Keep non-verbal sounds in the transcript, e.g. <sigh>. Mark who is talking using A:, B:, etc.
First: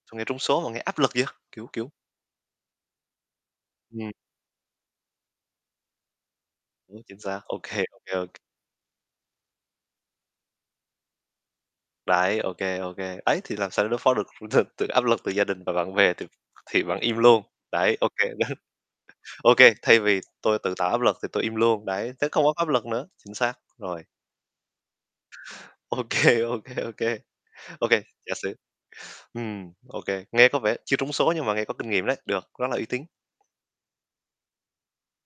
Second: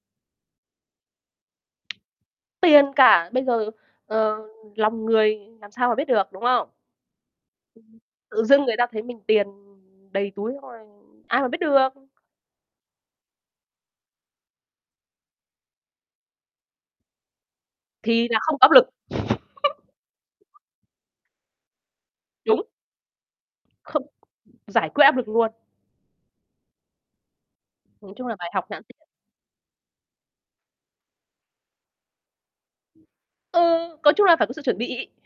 A: Sao nghe trúng số mà nghe áp lực vậy? Kiểu, kiểu
B: Tiền cả. Bây giờ,
A: Ừm.
B: ờ, lòng người làm sao mà biết được, đúng không?
A: Đúng, chính xác, ô kê, ô kê, ô
B: Ừm,
A: kê.
B: tự dưng người ta thấy mình tiền đầy túi, xong rồi ai mà biết được.
A: Đấy, OK, OK. Ấy, thì làm sao để đối phó được từ áp lực từ gia đình và bạn bè? Thì thì bạn im luôn đấy. OK.
B: Thì là không
A: <chuckles>
B: có áp lực.
A: OK, thay vì tôi
B: <chuckles>
A: tự tạo áp lực thì tôi im luôn đấy, thế không có
B: Đúng.
A: áp lực nữa. Chính xác, rồi.
B: Không giải quyết áp lực luôn.
A: OK, OK, OK, OK. OK,
B: Nói chung
A: giả
B: là bài
A: sử
B: học nhãn tiền.
A: ừm, OK. Nghe có vẻ chưa trúng số nhưng mà nghe có kinh nghiệm đấy. Được, rất là uy tín.
B: Ừ, có chung là phải có sự chuẩn bị.